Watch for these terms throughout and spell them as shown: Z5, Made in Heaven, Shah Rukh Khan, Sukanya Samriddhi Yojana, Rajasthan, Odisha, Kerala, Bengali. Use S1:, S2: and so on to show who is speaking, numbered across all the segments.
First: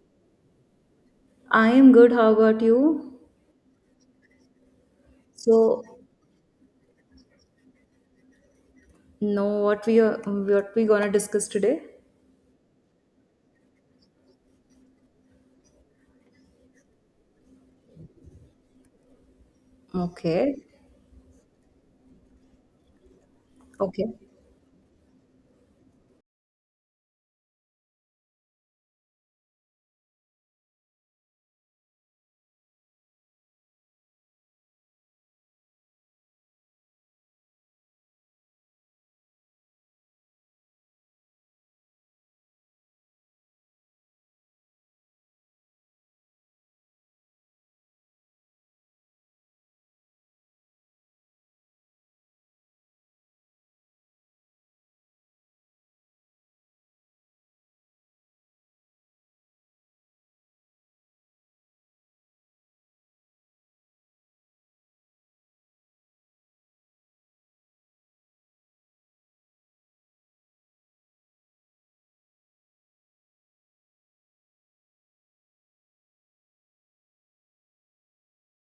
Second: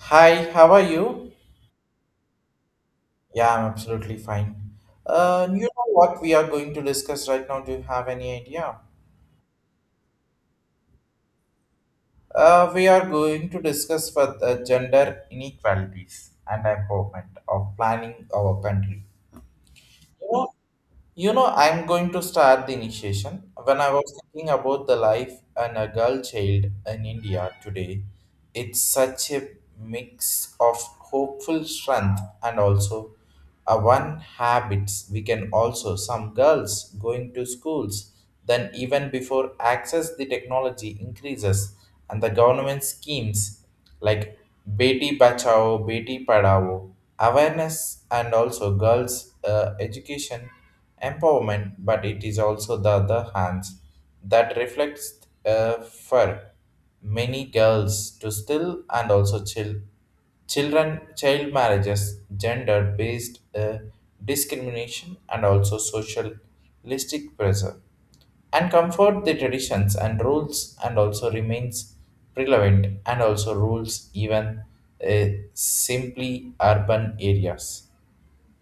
S1: Hi, how are you?
S2: I am good. How about you?
S1: Yeah, I'm absolutely fine. You
S2: So,
S1: know what we are going to discuss right now? Do you have any idea?
S2: know what we are, what we gonna discuss today?
S1: We are going to discuss for the gender inequalities and empowerment of planning our country. You
S2: Okay.
S1: know, I'm going to start the initiation. When I
S2: Okay.
S1: was thinking about the life and a girl child in India today, it's such a mix of hopeful strength and also a one habits. We can also some girls going to schools. Then even before access the technology increases and the government schemes like Beti Bachao, Beti Padhao, awareness and also girls' education empowerment, but it is also the other hands that reflects for many girls to still and also chill, children child marriages, gender based discrimination, and also socialistic pressure. And comfort the traditions and rules, and also remains relevant and also rules even uh, simply urban areas.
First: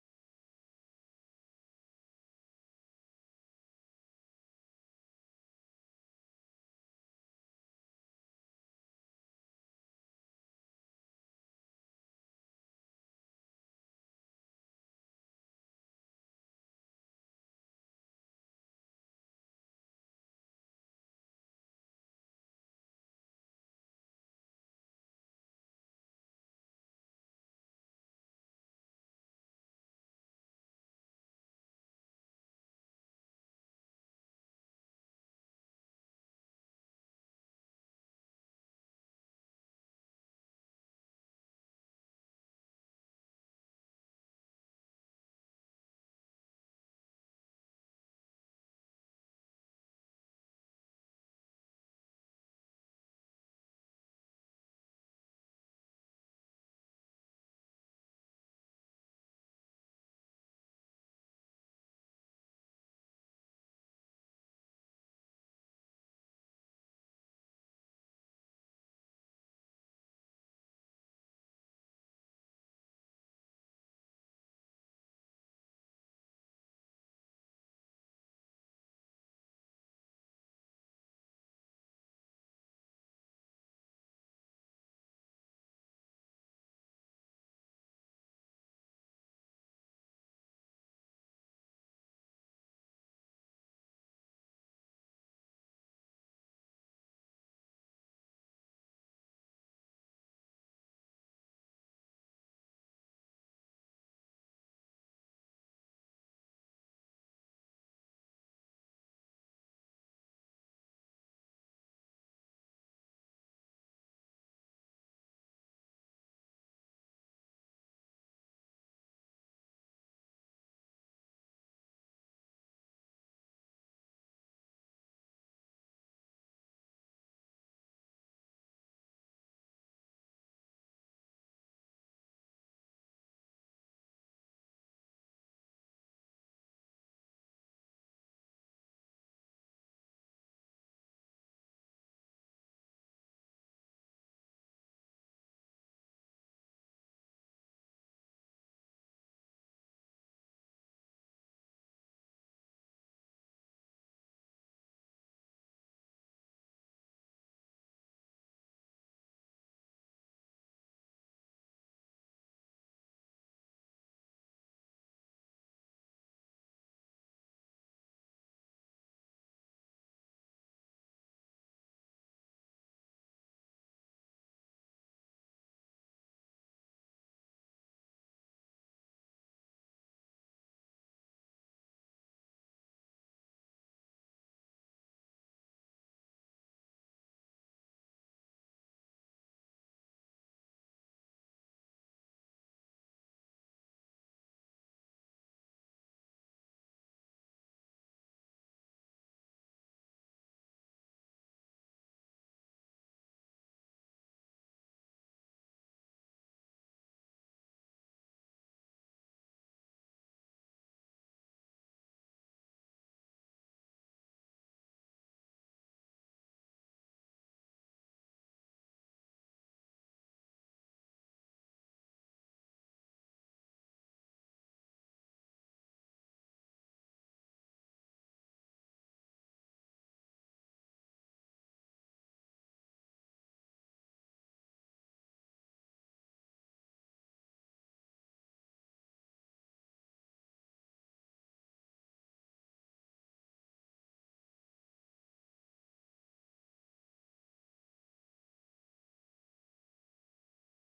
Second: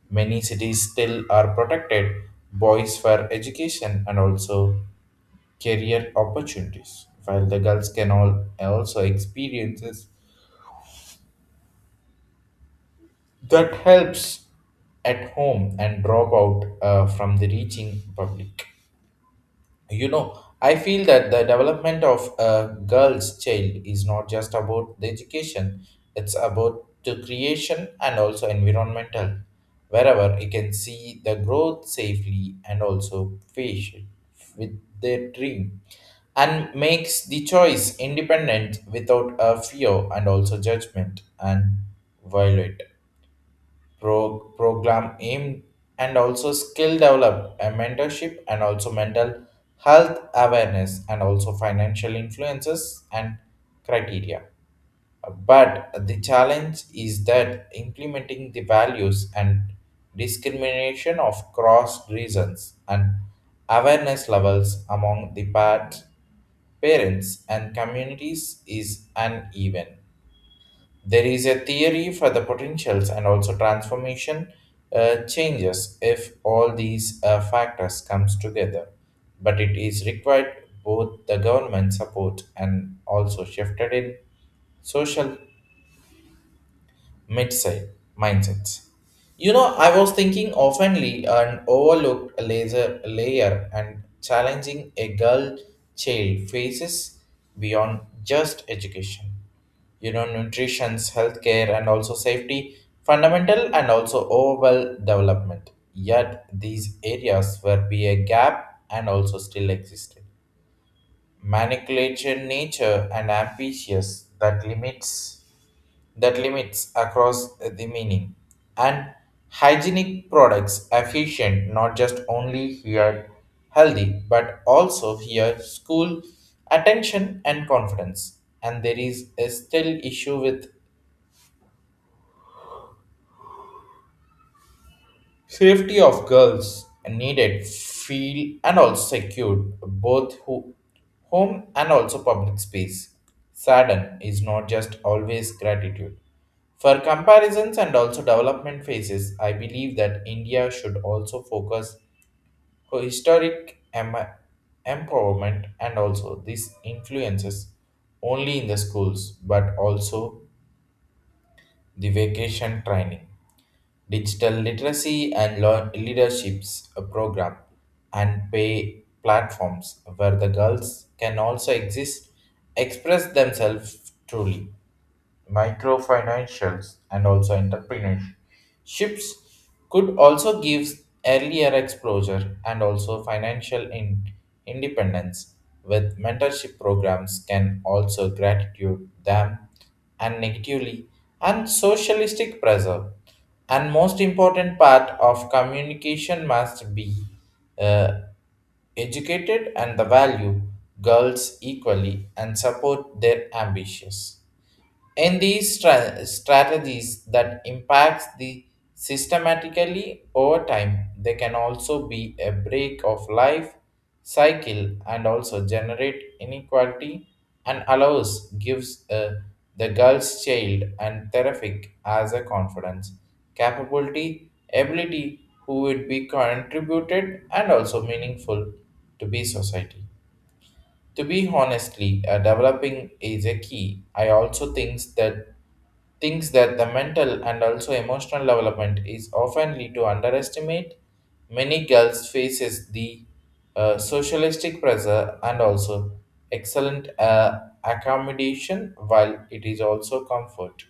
S1: Many cities still are protected boys for education and also career opportunities, while the girls can all also experiences that helps at home and drop out from the reaching public. I feel that the development of a girl's child is not just about the education. It's about the creation and also environmental wherever you can see the growth safely and also patient with their dream and makes the choice independent without a fear and also judgment and violent program aim and also skill develop and mentorship and also mental health awareness and also financial influences and criteria, but the challenge is that implementing the values and discrimination of cross reasons and awareness levels among the part parents and communities is uneven. There is a theory for the potentials and also transformation changes if all these factors comes together, but it is required both the government support and also shifted in social Midside mindsets. You know, I was thinking oftenly an overlooked laser layer and challenging a girl child faces beyond just education. You know, nutrition, healthcare, and also safety, fundamental and also overall development. Yet these areas where be a gap and also still existed. Manipulation nature and ambitious that limits across the meaning. And hygienic products efficient not just only here healthy but also here school attention and confidence. And there is a still issue with safety of girls needed feel and also secured both home and also public space. Sadden is not just always gratitude. For comparisons and also development phases, I believe that India should also focus on historic empowerment and also these influences only in the schools but also the vacation training, digital literacy, and leaderships program and pay platforms where the girls can also exist, express themselves truly. Microfinancials and also entrepreneurships could also give earlier exposure and also financial independence with mentorship programs can also gratitude them and negatively and socialistic pressure. And most important part of communication must be uh, educated and the value girls equally and support their ambitions in these strategies that impacts the systematically over time. They can also be a break of life cycle and also generate inequality and allows gives the girl's child and terrific as a confidence, capability, ability who would be contributed and also meaningful to be society, to be honestly, developing is a key. I also thinks that the mental and also emotional development is often lead to underestimate. Many girls faces the socialistic pressure and also excellent accommodation, while it is also comfort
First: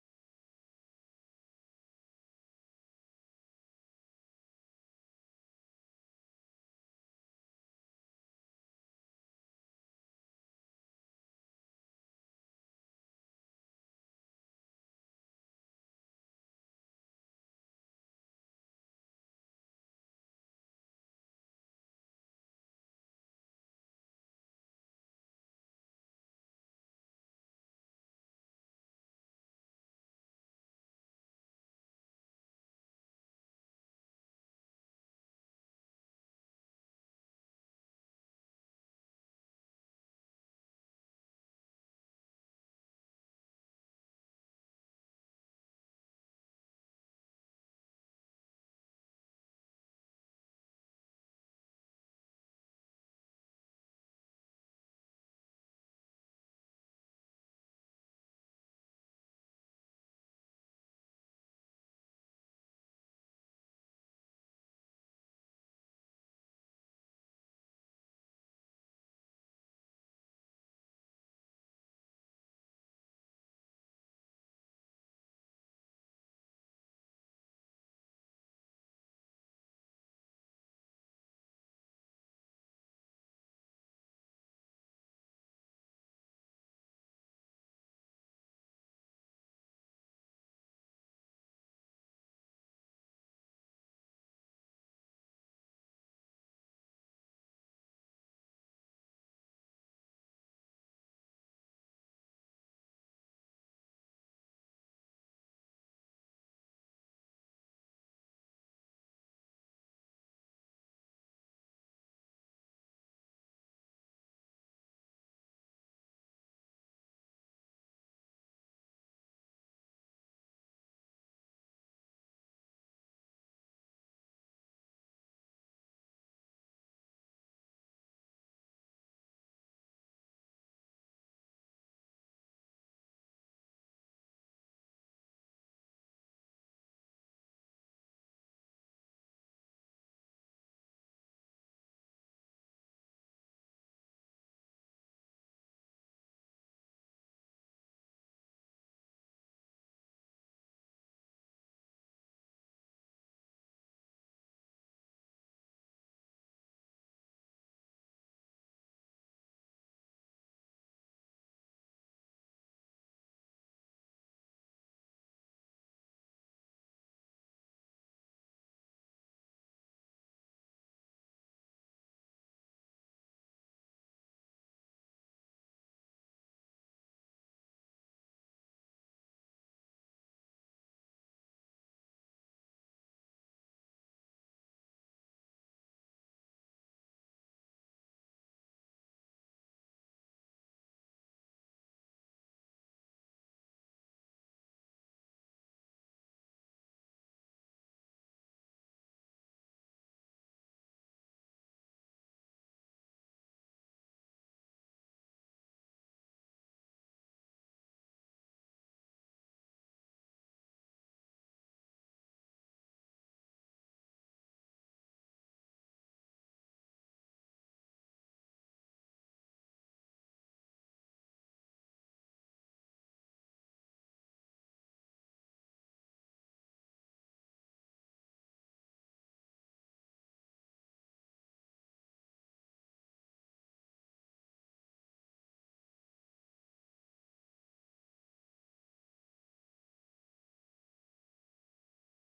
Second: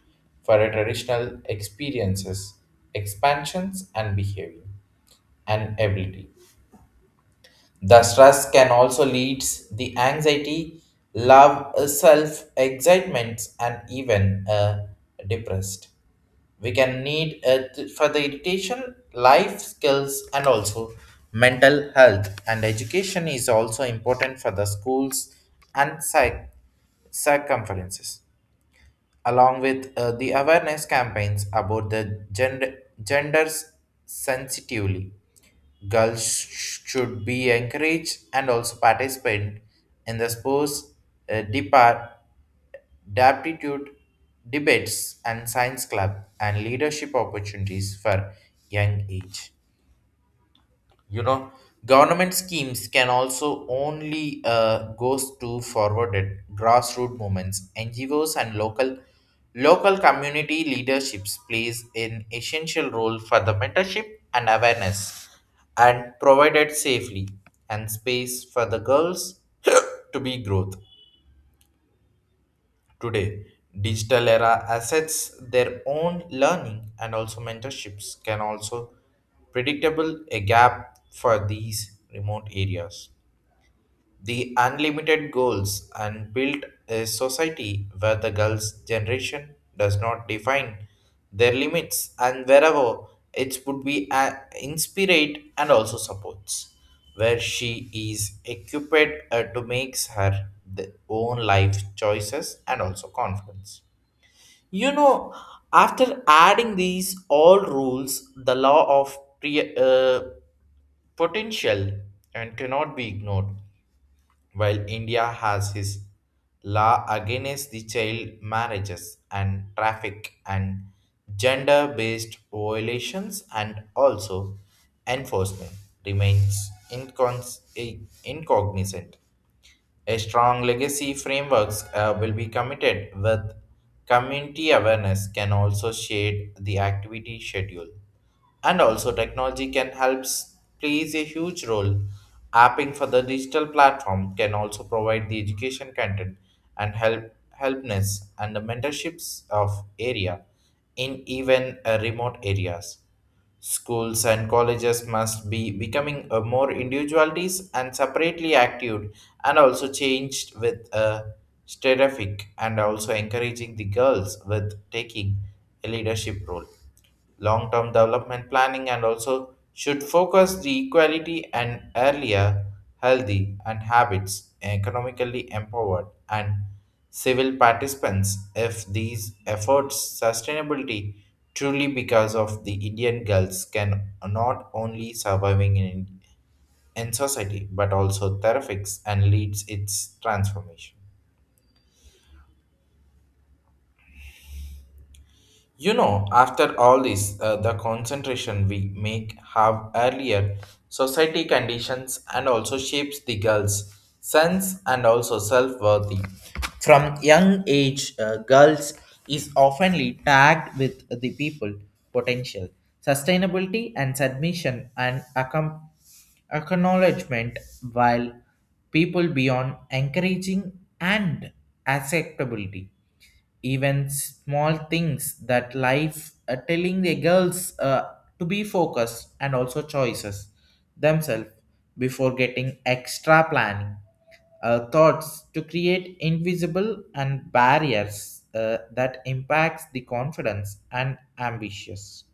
S1: for a traditional experiences, expansions, and behavior and ability. The stress can also lead the anxiety, love, self excitement, and even depressed. We can need for the irritation, life skills, and also mental health and education is also important for the schools and psych circumferences, along with the awareness campaigns about the gender genders sensitively. Girls should be encouraged and also participate in the sports, depart, aptitude, debates and science club and leadership opportunities for young age. you know Government schemes can also only goes to forwarded grassroots movements, NGOs, and local community leaderships plays an essential role for the mentorship and awareness and provided safely and space for the girls to be growth. Today, digital era assets their own learning and also mentorships can also predictable a gap for these remote areas, the unlimited goals and built a society where the girls' generation does not define their limits and wherever it would be inspired and also supports, where she is equipped to make her the own life choices and also confidence. You know, after adding these all rules, the law of potential and cannot be ignored. While India has his law against the child marriages and traffic and gender based violations and also enforcement remains incognizant, a strong legacy frameworks will be committed with community awareness can also shade the activity schedule. And also technology can help plays a huge role. Apping for the digital platform can also provide the education content and helpness and the mentorships of area in even remote areas. Schools and colleges must be becoming a more individualities and separately active and also changed with a terrific and also encouraging the girls with taking a leadership role. Long term development planning and also should focus the equality and earlier healthy and habits, economically empowered and civil participants. If these efforts sustainability truly because of the Indian girls can not only surviving in society but also therapies and leads its transformation. You know, after all this, the concentration we make have earlier society conditions and also shapes the girls' sense and also self-worthy. From young age, girls is oftenly tagged with the people potential, sustainability, and submission, and acknowledgement, while people beyond encouraging and acceptability. Even small things that life telling the girls to be focused and also choices themselves before getting extra planning thoughts to create invisible and barriers that impacts the confidence and ambitious.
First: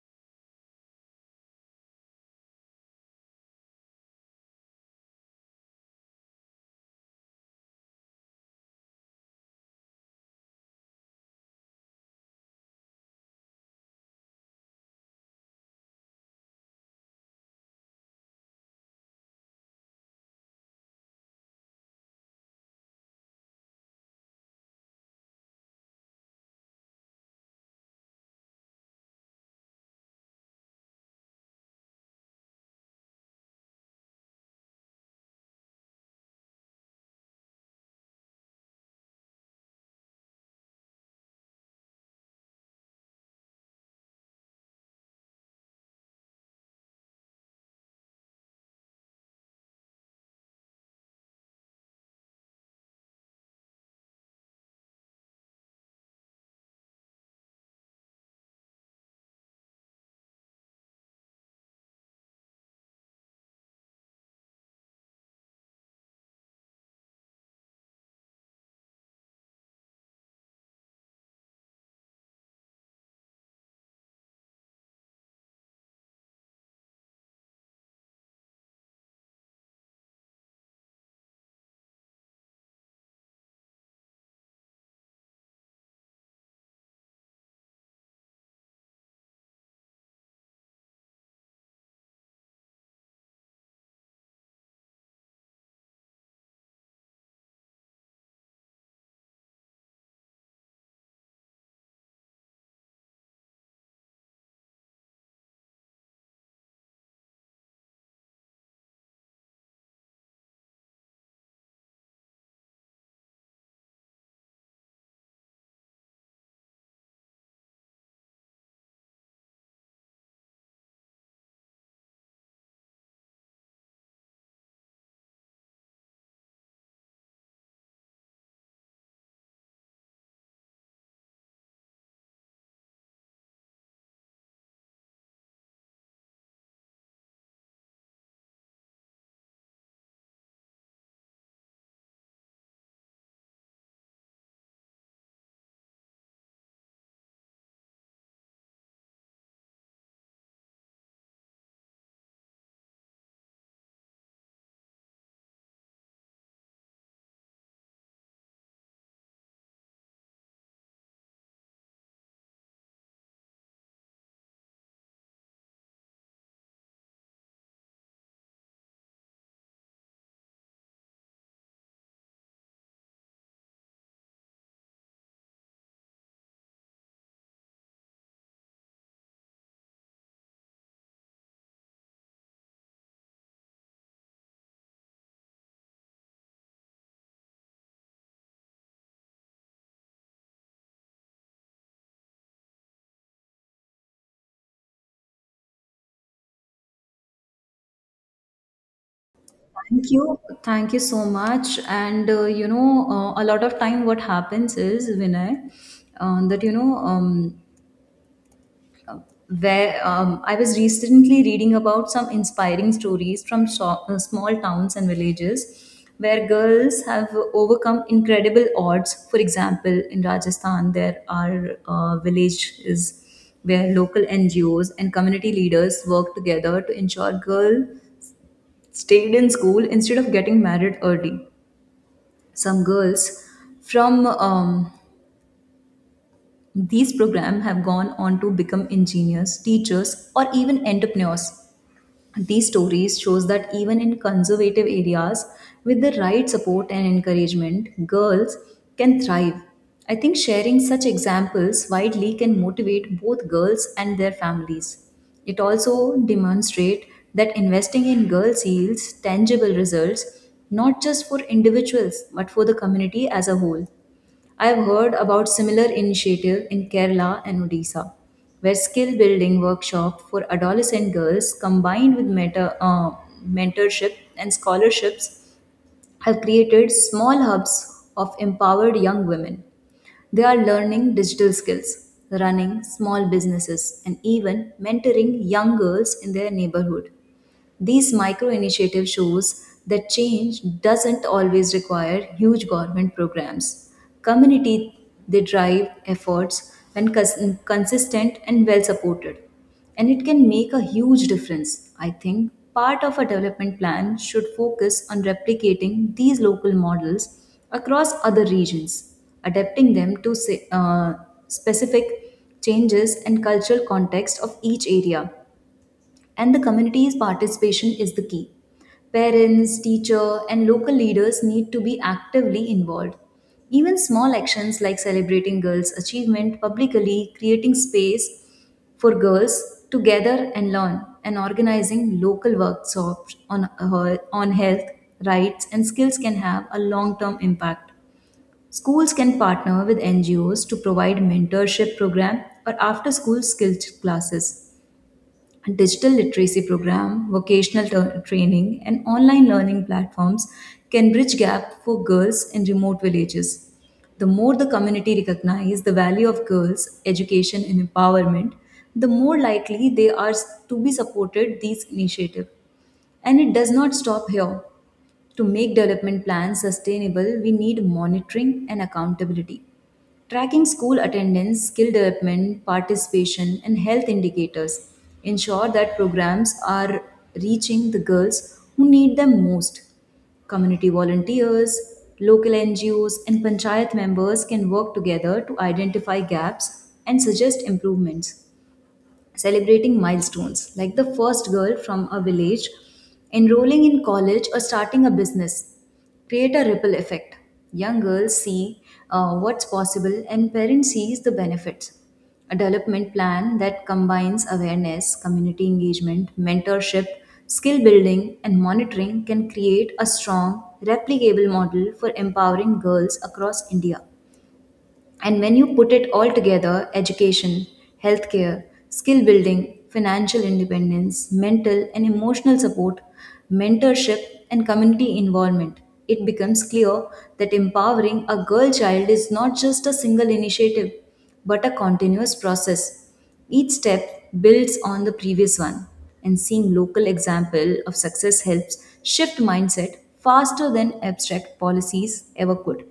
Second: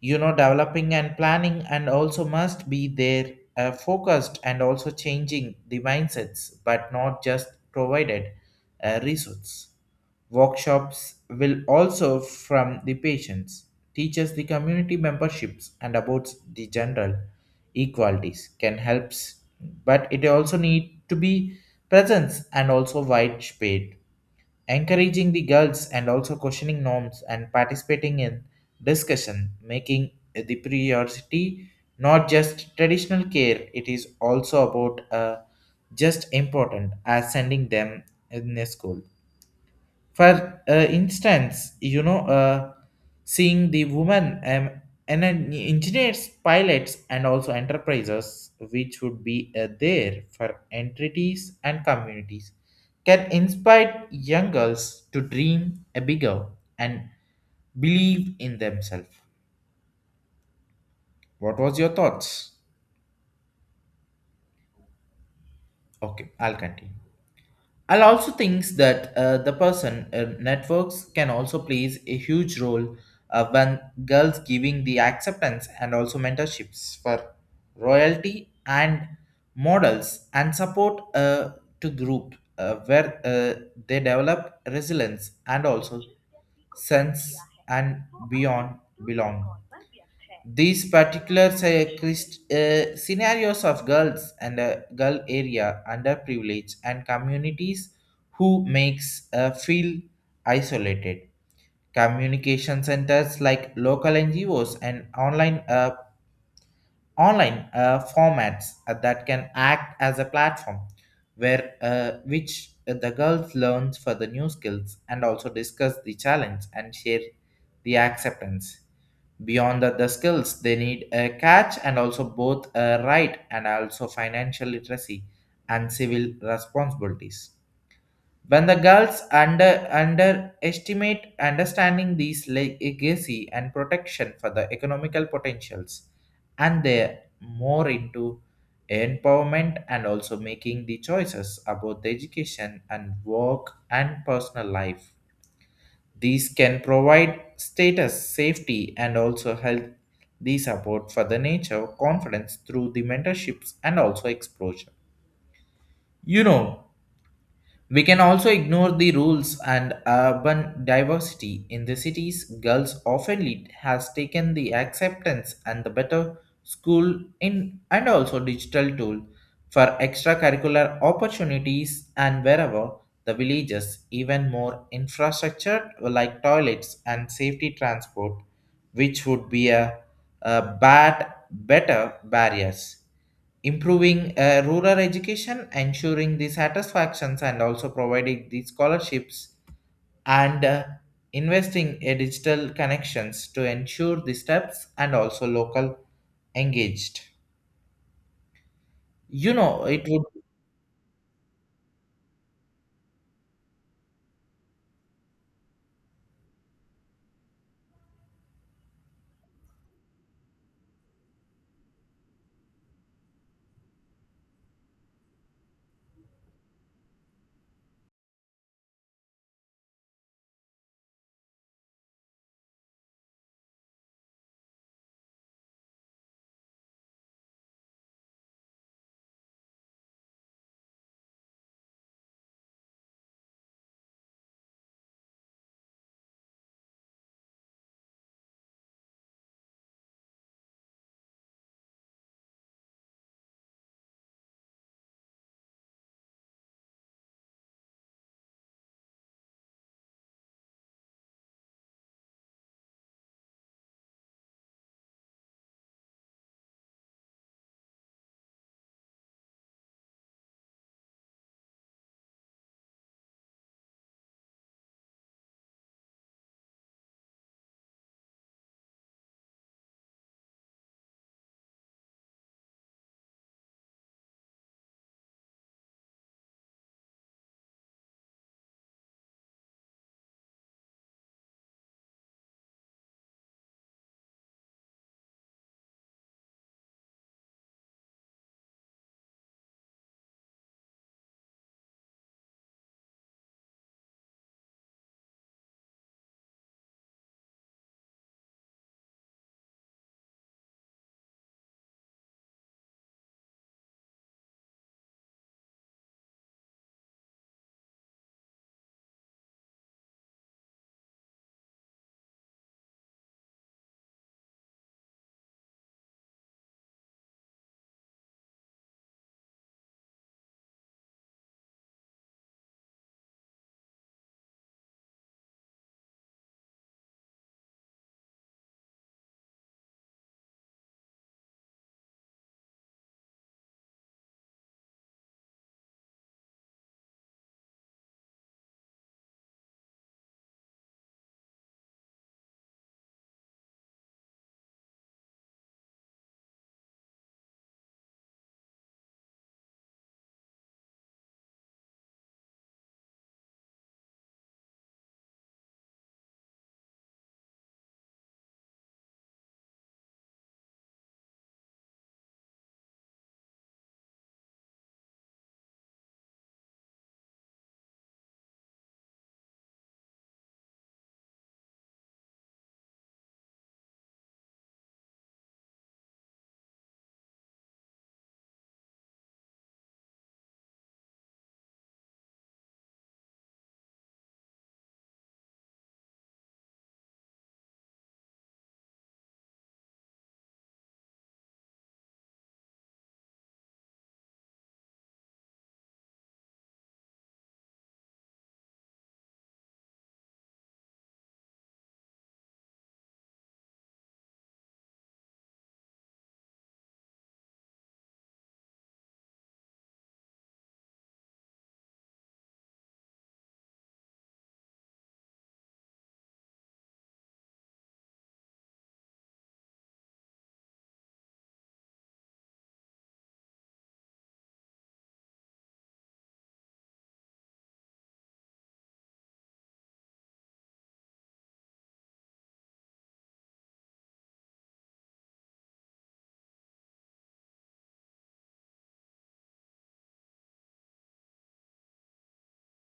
S1: Developing and planning and also must be there, focused and also changing the mindsets but not just provided resource. Workshops will also from the patients, teachers, the community memberships and about the general equalities can help, but it also need to be presence and also wide spread, encouraging the girls and also questioning norms and participating in discussion, making the priority not just traditional care. It is also about just important as sending them in a school. For instance, seeing the women and then engineers, pilots, and also enterprises, which would be there for entities and communities, can inspire young girls to dream a bigger and believe in themselves. What was your thoughts? Okay, I'll continue. I'll also thinks that the person networks can also plays a huge role when girls giving the acceptance and also mentorships for royalty and models and support to group where they develop resilience and also sense and beyond belong. These particular scenarios of girls and girl area underprivileged and communities who makes feel isolated. Communication centers like local NGOs and online formats that can act as a platform where which the girls learns for the new skills and also discuss the challenge and share the acceptance. Beyond that, the skills they need a catch and also both a right and also financial literacy and civil responsibilities. When the girls understanding these legacy and protection for the economical potentials, and they're more into empowerment and also making the choices about the education and work and personal life. These can provide status, safety, and also health, the support for the nature, confidence through the mentorships and also exposure. You know, we can also ignore the rules and urban diversity in the cities. Girls often lead has taken the acceptance and the better school in and also digital tool for extracurricular opportunities and wherever the villages even more infrastructure like toilets and safety transport, which would be a bad better barriers, improving rural education, ensuring the satisfactions, and also providing the scholarships and investing in digital connections to ensure the steps and also local engaged. You know, it
S2: Thank
S1: would.
S2: you. Thank you so much. And you know, a lot of time what happens is Vinay, that you know, where I was recently reading about some inspiring stories from small towns and villages where girls have overcome incredible odds. For example, in Rajasthan, there are villages where local NGOs and community leaders work together to ensure girls stayed in school instead of getting married early. Some girls from these programs have gone on to become engineers, teachers, or even entrepreneurs. These stories shows that even in conservative areas with the right support and encouragement, girls can thrive. I think sharing such examples widely can motivate both girls and their families. It also demonstrate that investing in girls yields tangible results, not just for individuals but for the community as a whole. I have heard about similar initiative in Kerala and Odisha, where skill building workshop for adolescent girls combined with mentorship and scholarships have created small hubs of empowered young women. They are learning digital skills, running small businesses, and even mentoring young girls in their neighborhood. These micro initiative shows that change doesn't always require huge government programs. Community they drive efforts when consistent and well supported, and it can make a huge difference. I think part of a development plan should focus on replicating these local models across other regions, adapting them to specific changes and cultural context of each area, and the community's participation is the key. Parents, teacher, and local leaders need to be actively involved. Even small actions like celebrating girls' achievement publicly, creating space for girls to gather and learn, and organizing local workshops on health, rights, and skills can have a long term impact. Schools can partner with NGOs to provide mentorship program or after school skills classes, digital literacy program, training, and online learning platforms can bridge gap for girls in remote villages. The more the community recognize the value of girls' education and empowerment, the more likely they are to be supported these initiatives. And it does not stop here. To make development plans sustainable, we need monitoring and accountability. Tracking school attendance, skill development, participation, and health indicators ensure that programs are reaching the girls who need them most. Community volunteers, local NGOs, and panchayat members can work together to identify gaps and suggest improvements, celebrating milestones like the first girl from a village enrolling in college or starting a business create a ripple effect. Young girls see what's possible and parents sees the benefits. A development plan that combines awareness, community engagement, mentorship, skill building and monitoring can create a strong replicable model for empowering girls across India. And when you put it all together, education, healthcare, skill building, financial independence, mental and emotional support, mentorship, and community involvement, it becomes clear that empowering a girl child is not just a single initiative but a continuous process. Each step builds on the previous one, and seeing local example of success helps shift mindset faster than abstract policies ever could.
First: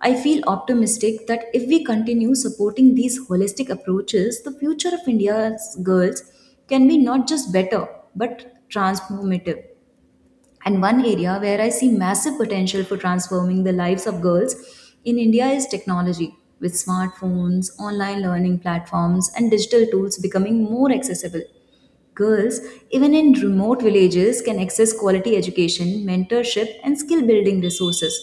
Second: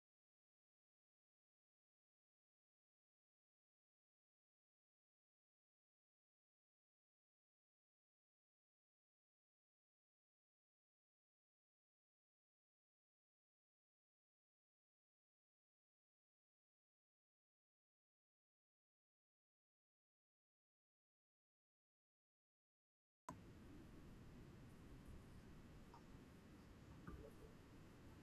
S2: I feel optimistic that if we continue supporting these holistic approaches, the future of India's girls can be not just better but transformative. And one area where I see massive potential for transforming the lives of girls in India is technology, with smartphones, online learning platforms, and digital tools becoming more accessible. Girls, even in remote villages, can access quality education, mentorship, and skill building resources.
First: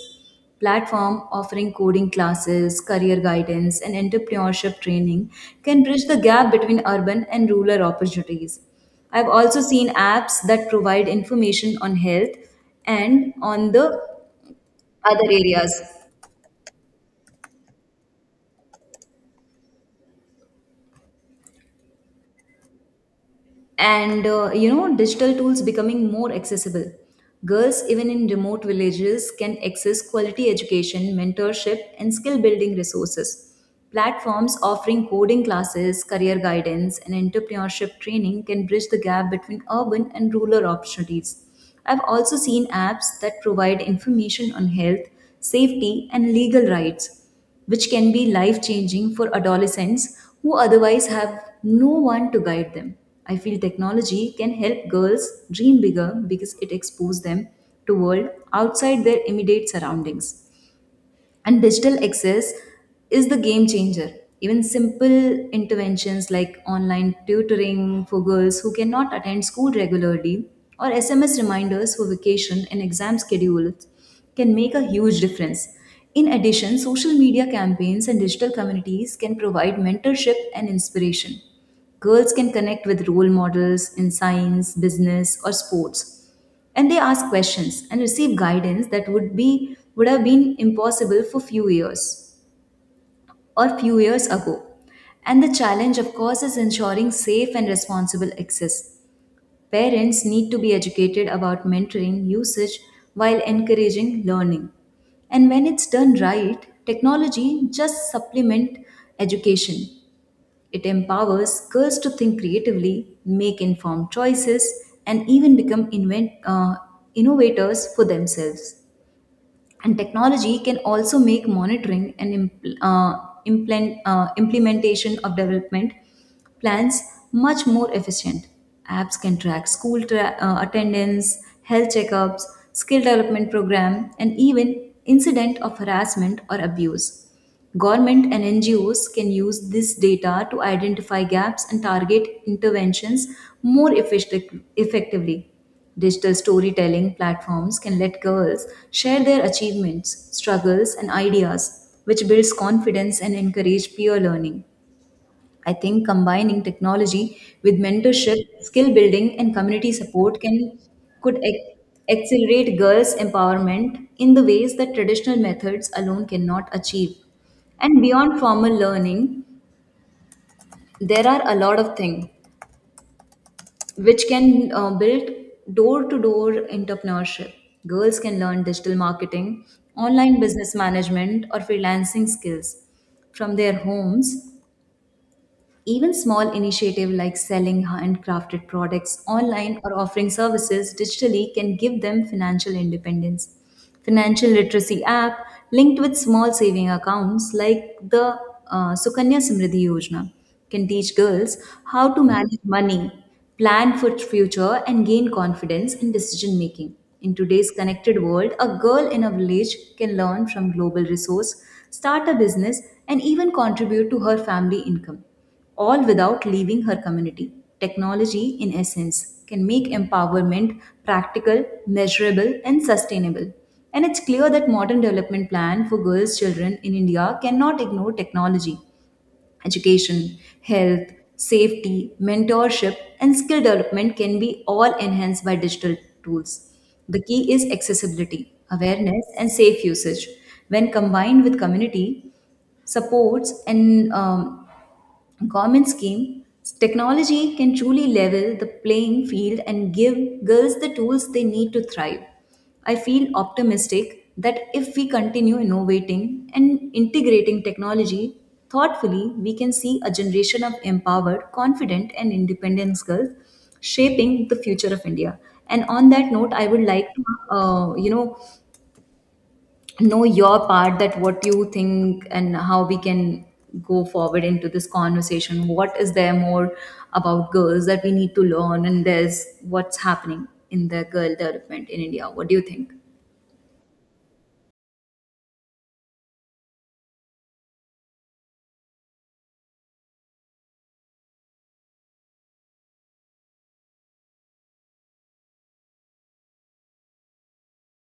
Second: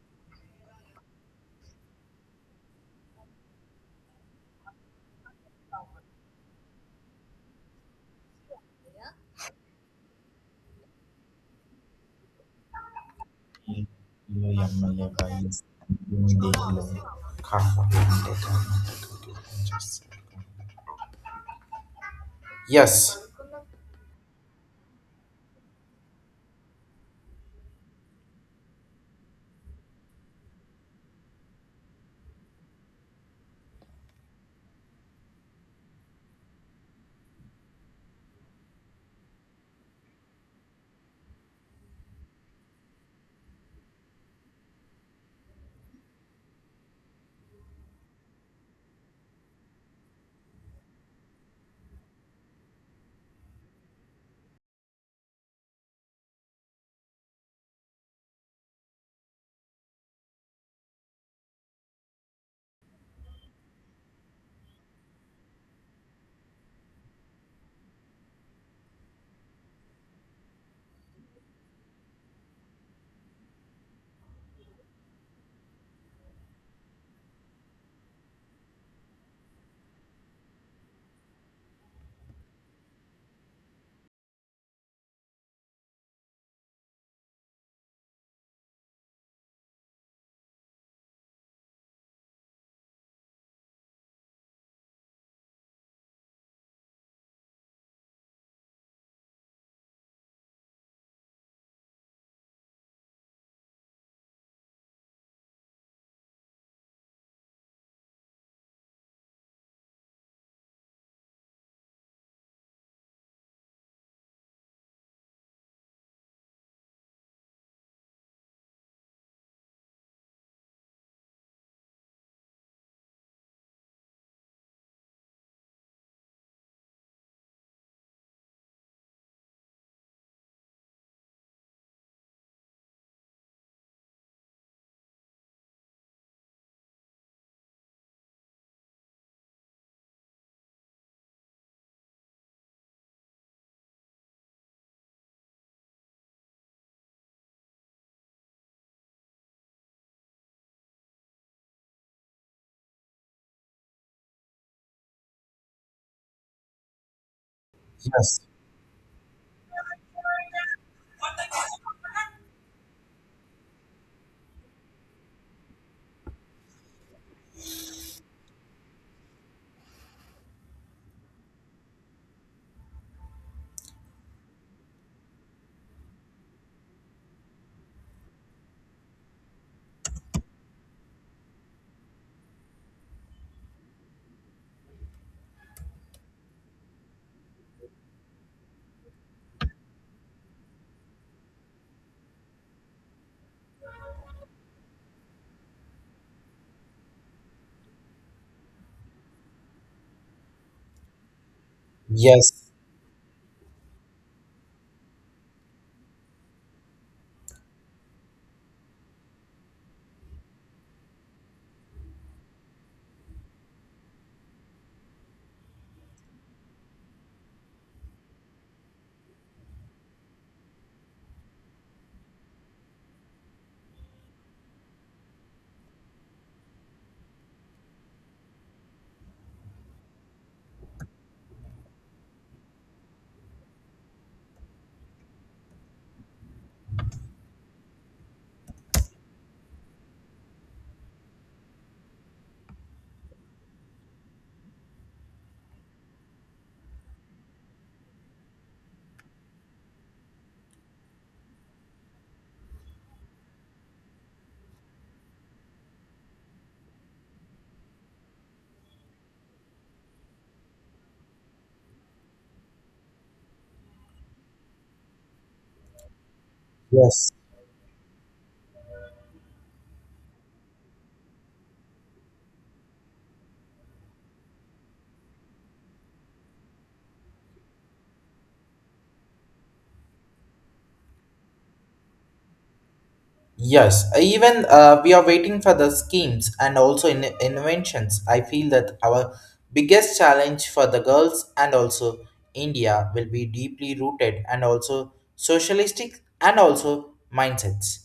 S2: Platform offering coding classes, career guidance, and entrepreneurship training can bridge the gap between urban and rural opportunities. I've also seen apps that provide information on health and on the other areas.
S1: Yes,
S2: And you know, digital tools becoming more accessible, girls even in remote villages can access quality education, mentorship and skill building resources. Platforms offering coding classes, career guidance and entrepreneurship training can bridge the gap between urban and rural opportunities. I've also seen apps that provide information on health, safety and legal rights, which can be life changing for adolescents who otherwise have no one to guide them. I feel technology can help girls dream bigger because it exposes them to world outside their immediate surroundings, and digital access is the game changer. Even simple interventions like online tutoring for girls who cannot attend school regularly or SMS reminders for vacation and exam schedules can make a huge difference. In addition, social media campaigns and digital communities can provide mentorship and inspiration. Girls can connect with role models in science, business or sports, and they ask questions and receive guidance that would have been impossible for few years ago. And the challenge of course is ensuring safe and responsible access. Parents need to be educated about mentoring usage while encouraging learning. And when it's done right, technology just supplement education, it empowers girls to think creatively, make informed choices, and even become innovators for themselves. And technology can also make monitoring and implementation of development plans much more efficient. Apps can track school attendance, health checkups, skill development program, and even incident of harassment or abuse. Government and NGOs can use this data to identify gaps and target interventions more effectively. Digital storytelling platforms can let girls share their achievements, struggles, and ideas, which builds confidence and encourage peer learning. I think combining technology with
S1: yes,
S2: mentorship, skill building, and community support could ac- accelerate girls' empowerment in the ways that traditional methods alone cannot achieve. And beyond formal learning, there are a lot of things which can build door to door entrepreneurship. Girls can learn digital marketing, online business management, or freelancing skills from their homes. Even small initiatives like selling handcrafted products online or offering services digitally can give them financial independence. Financial literacy app linked with small saving accounts like the Sukanya Samriddhi Yojana can teach girls how to manage
S1: yes,
S2: money, plan for future and gain confidence in decision making. In today's connected world, a girl in a village can learn from global resource, start a business and even contribute to her family income, all without leaving her community. Technology, in essence, can make empowerment practical, measurable, and sustainable. And it's clear that modern development plan for girls' children in India cannot ignore technology. Education, health, safety, mentorship, and skill development can be all enhanced by digital tools. The key is accessibility, awareness, and safe usage. When combined with community supports and government scheme, technology can truly level the playing field and give girls the tools they need to thrive. I feel optimistic that if we continue innovating and integrating technology thoughtfully, we can see a generation of empowered, confident, and independent girls shaping the future of India. And on that note, I would like to,
S1: yes.
S2: you know your part that what you think and how we can go forward into this conversation. What is there more about girls that we need to learn, and there's what's happening in the girl development in India? What do you think?
S1: Yes, even we are waiting for the schemes and also in inventions. I feel that our biggest challenge for the girls and also India will be deeply rooted and also socialistic and also mindsets.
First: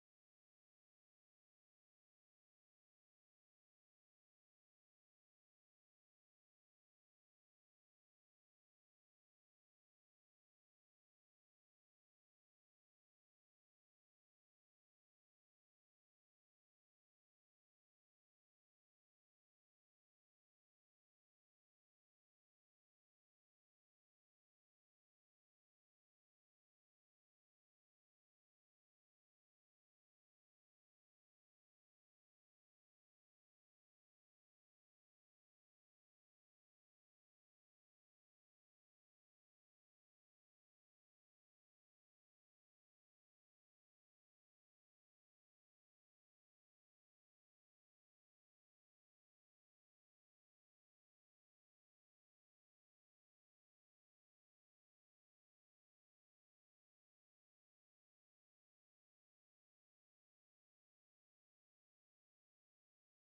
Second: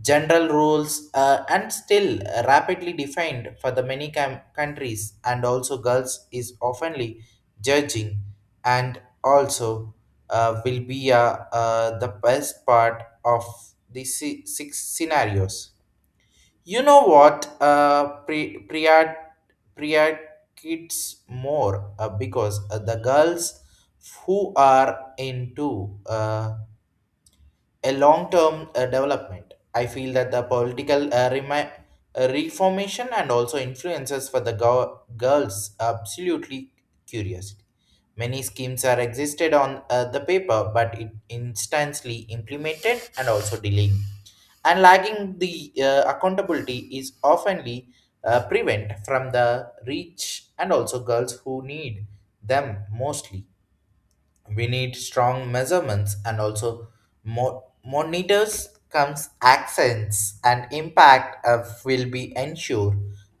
S1: General rules and still rapidly defined for the many countries and also girls is oftenly judging and also will be the best part of the six scenarios. You know what? Priya, Priya kids more because the girls who are into a long-term development. I feel that the political reformation and also influences for the girls absolutely curiosity. Many schemes are existed on the paper, but it instantly implemented and also delaying. And lagging the accountability is oftenly prevent from the reach and also girls who need them mostly, we need strong measurements and also monitors comes accents and impact of will be ensure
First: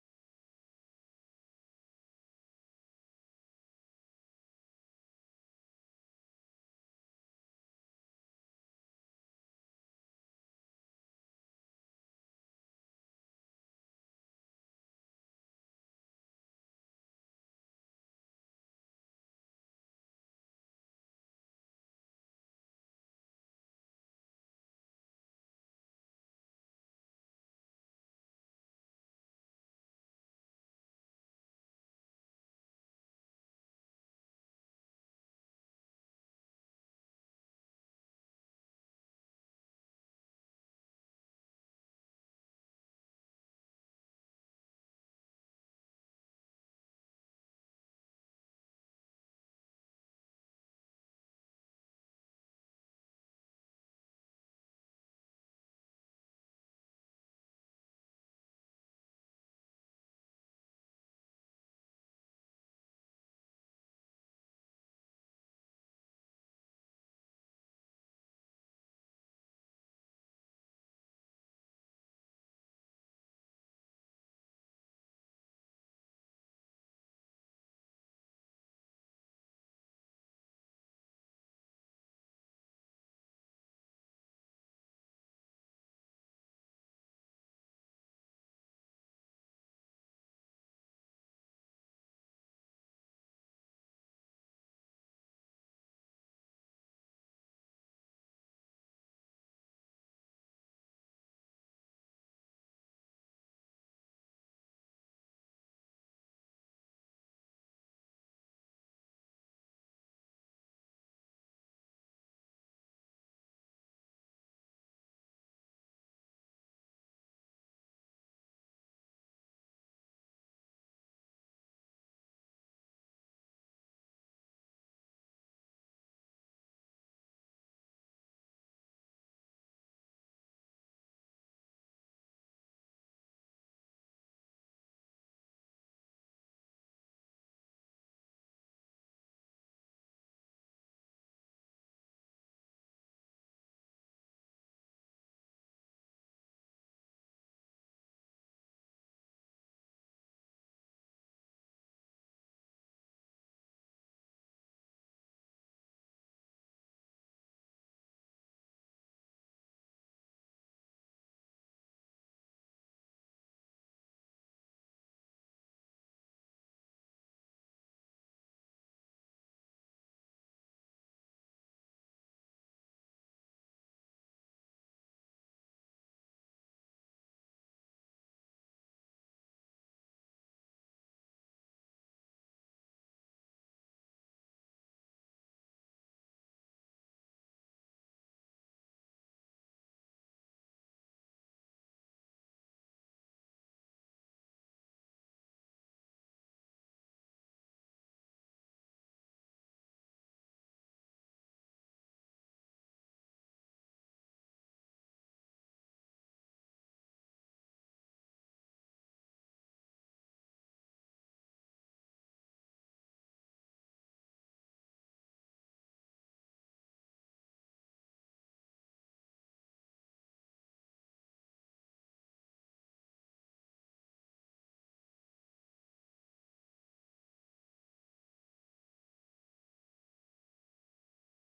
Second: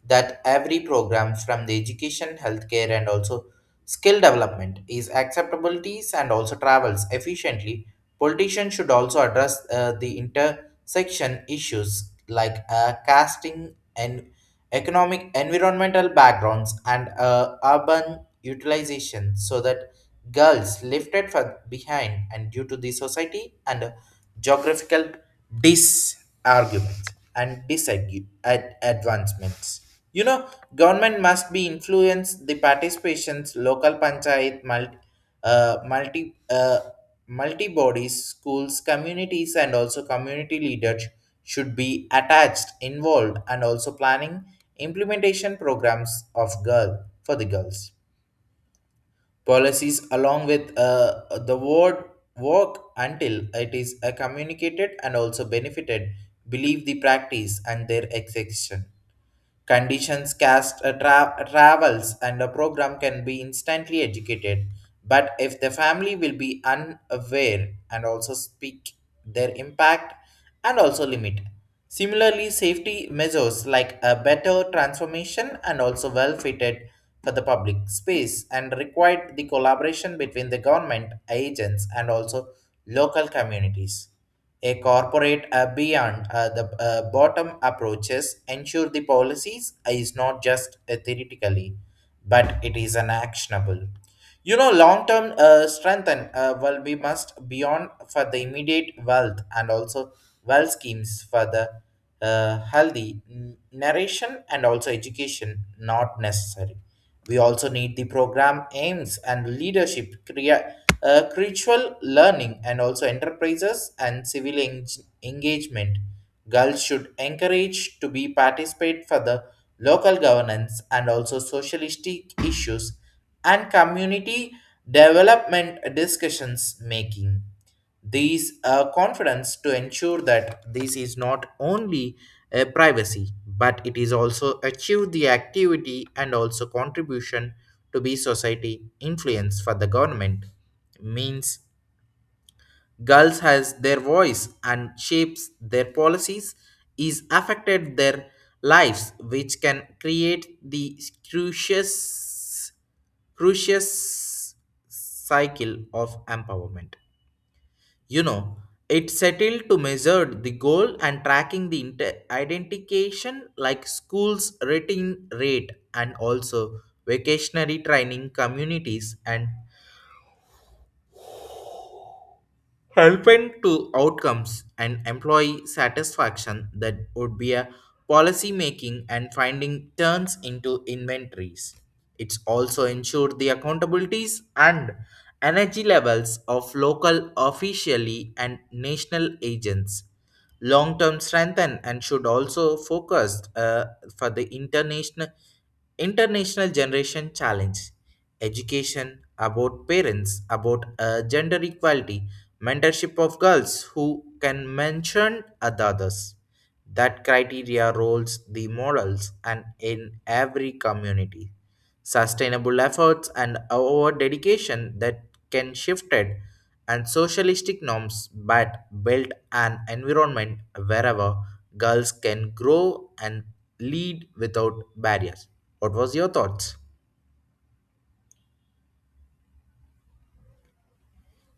S1: that every program from the education healthcare and also skill development is acceptabilities and also travels efficiently. Politicians should also address the intersection issues like casting and economic, environmental backgrounds and urban utilization so that girls lifted for behind and due to the society and geographical disarguments and disadvancements. You know, government must be influence the participations, local panchayat, uh, multi, uh, multi bodies, schools, communities, and also community leaders should be attached, involved, and also planning implementation programs of girl for the girls policies along with the word work until it is communicated and also benefited believe the practice and their execution. Conditions cast travels and a program can be instantly educated, but if the family will be unaware and also speak their impact and also limit. Similarly, safety measures like a better transformation and also well fitted for the public space and required the collaboration between the government agents and also local communities. A corporate beyond the bottom approaches ensure the policies is not just theoretically, but it is an actionable. You know, long-term strengthen well, we must beyond for the immediate wealth and also wealth schemes for the healthy narration and also education not necessary. We also need the program aims and leadership, critical learning, and also enterprises and civil engagement. Girls should encourage to be participate for the local governance and also socialistic issues and community development discussions making these confidence to ensure that this is not only a privacy but it is also achieve the activity and also contribution to be society influence for the government means girls has their voice and shapes their policies is affected their lives, which can create the crucious crucious cycle of empowerment. You know, it settled to measure the goal and tracking the identification like schools rating rate and also vacationary training communities and helping to outcomes and employee satisfaction that would be a policy making and finding turns into inventories. It's also ensure the accountabilities and energy levels of local officially and national agents long term strengthen and should also focus for the International Generation Challenge Education about parents, about gender equality, mentorship of girls who can mention others. That criteria roles the morals and in every community sustainable efforts and our dedication that can shifted and socialistic norms but build an environment wherever girls can grow and lead without barriers. What was your thoughts?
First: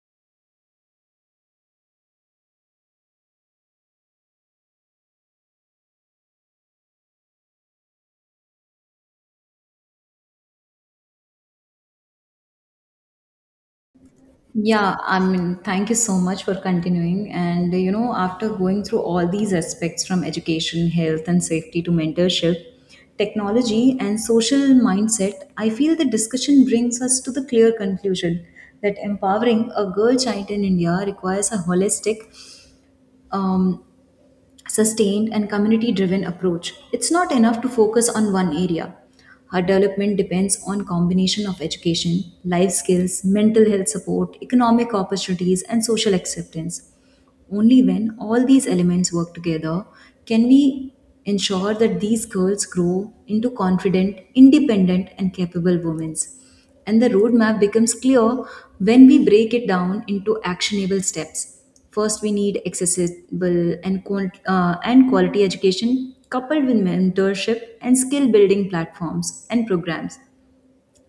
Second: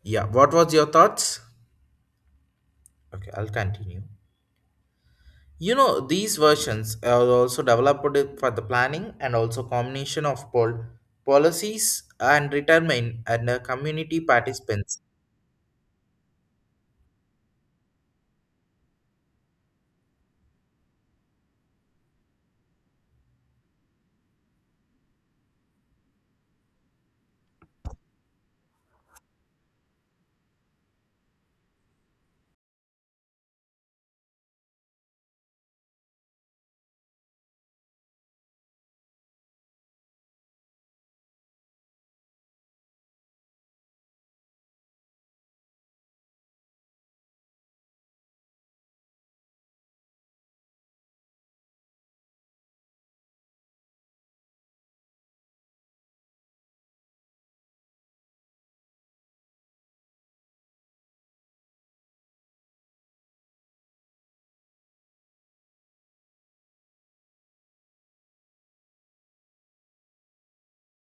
S1: Yeah, what was your thoughts? Okay, I'll continue. You know, these versions are also developed for the planning and also combination of policies and retirement and community
S2: Yeah,
S1: participants.
S2: I mean, thank you so much for continuing. And, you know, after going through all these aspects from education, health, and safety to mentorship, technology, and social mindset, I feel the discussion brings us to the clear conclusion that empowering a girl child in India requires a holistic, um, sustained, and community driven approach. It's not enough to focus on one area. Her development depends on combination of education, life skills, mental health support, economic opportunities, and social acceptance. Only when all these elements work together can we ensure that these girls grow into confident, independent, and capable women. And the roadmap becomes clear when we break it down into actionable steps. First, we need accessible and quality education coupled with mentorship and skill building platforms and programs.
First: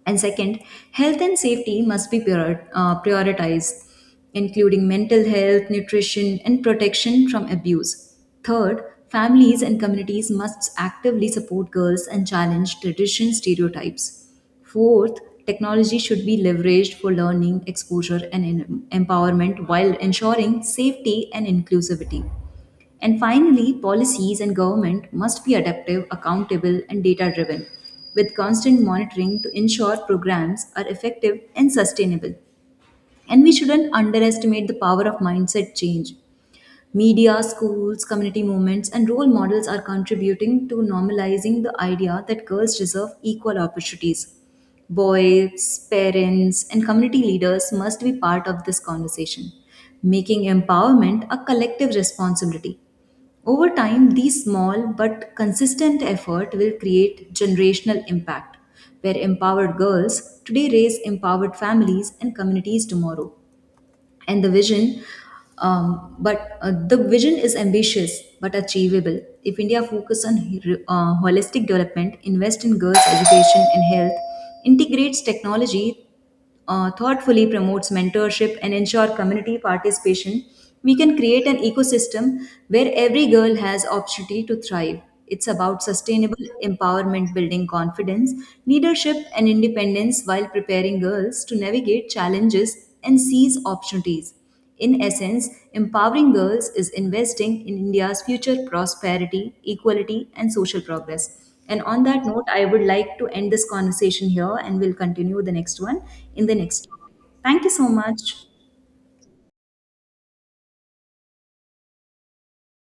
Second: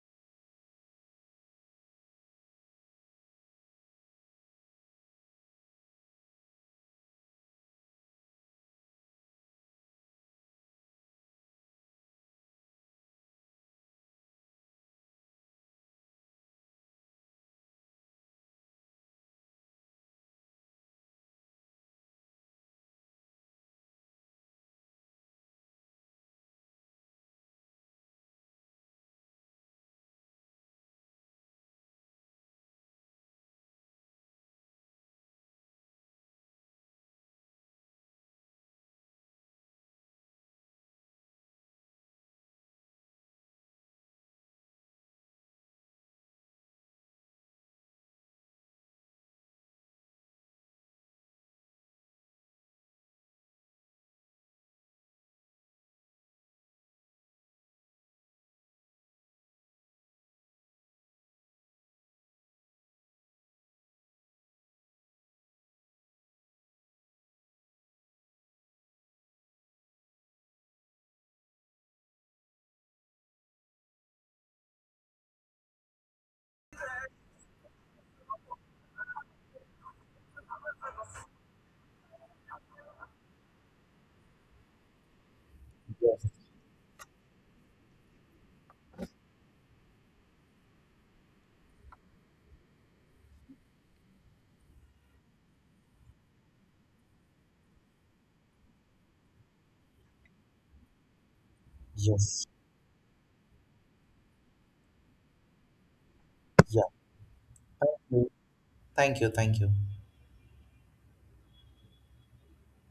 S2: And second, health and safety must be prioritized, including mental health, nutrition, and protection from abuse. Third, families and communities must actively support girls and challenge tradition stereotypes. Fourth, technology should be leveraged for learning, exposure, and empowerment while ensuring safety and inclusivity. And finally, policies and government must be adaptive, accountable, and data driven, with constant monitoring to ensure programs are effective and sustainable. And we shouldn't underestimate the power of mindset change. Media, schools, community movements, and role models are contributing to normalizing the idea that girls deserve equal opportunities. Boys, parents, and community leaders must be part of this conversation, making empowerment a collective responsibility. Over time, these small but consistent effort will create generational impact, where empowered girls today raise empowered families and communities tomorrow. And the vision is ambitious but achievable. If India focuses on holistic development, invest in girls' education and health, integrates technology thoughtfully, promotes mentorship and ensure community participation, we can create an ecosystem where every girl has opportunity to thrive. It's about
S1: Yes,
S2: sustainable empowerment, building confidence, leadership, and independence while preparing girls to navigate challenges and seize opportunities. In essence, empowering girls is investing in India's future prosperity, equality, and social progress. And on that note,
S1: yes,
S2: I would like to end this conversation here, and we'll continue the next one in the next topic. Thank you so
S1: yeah.
S2: much.
S1: Thank you. Thank you.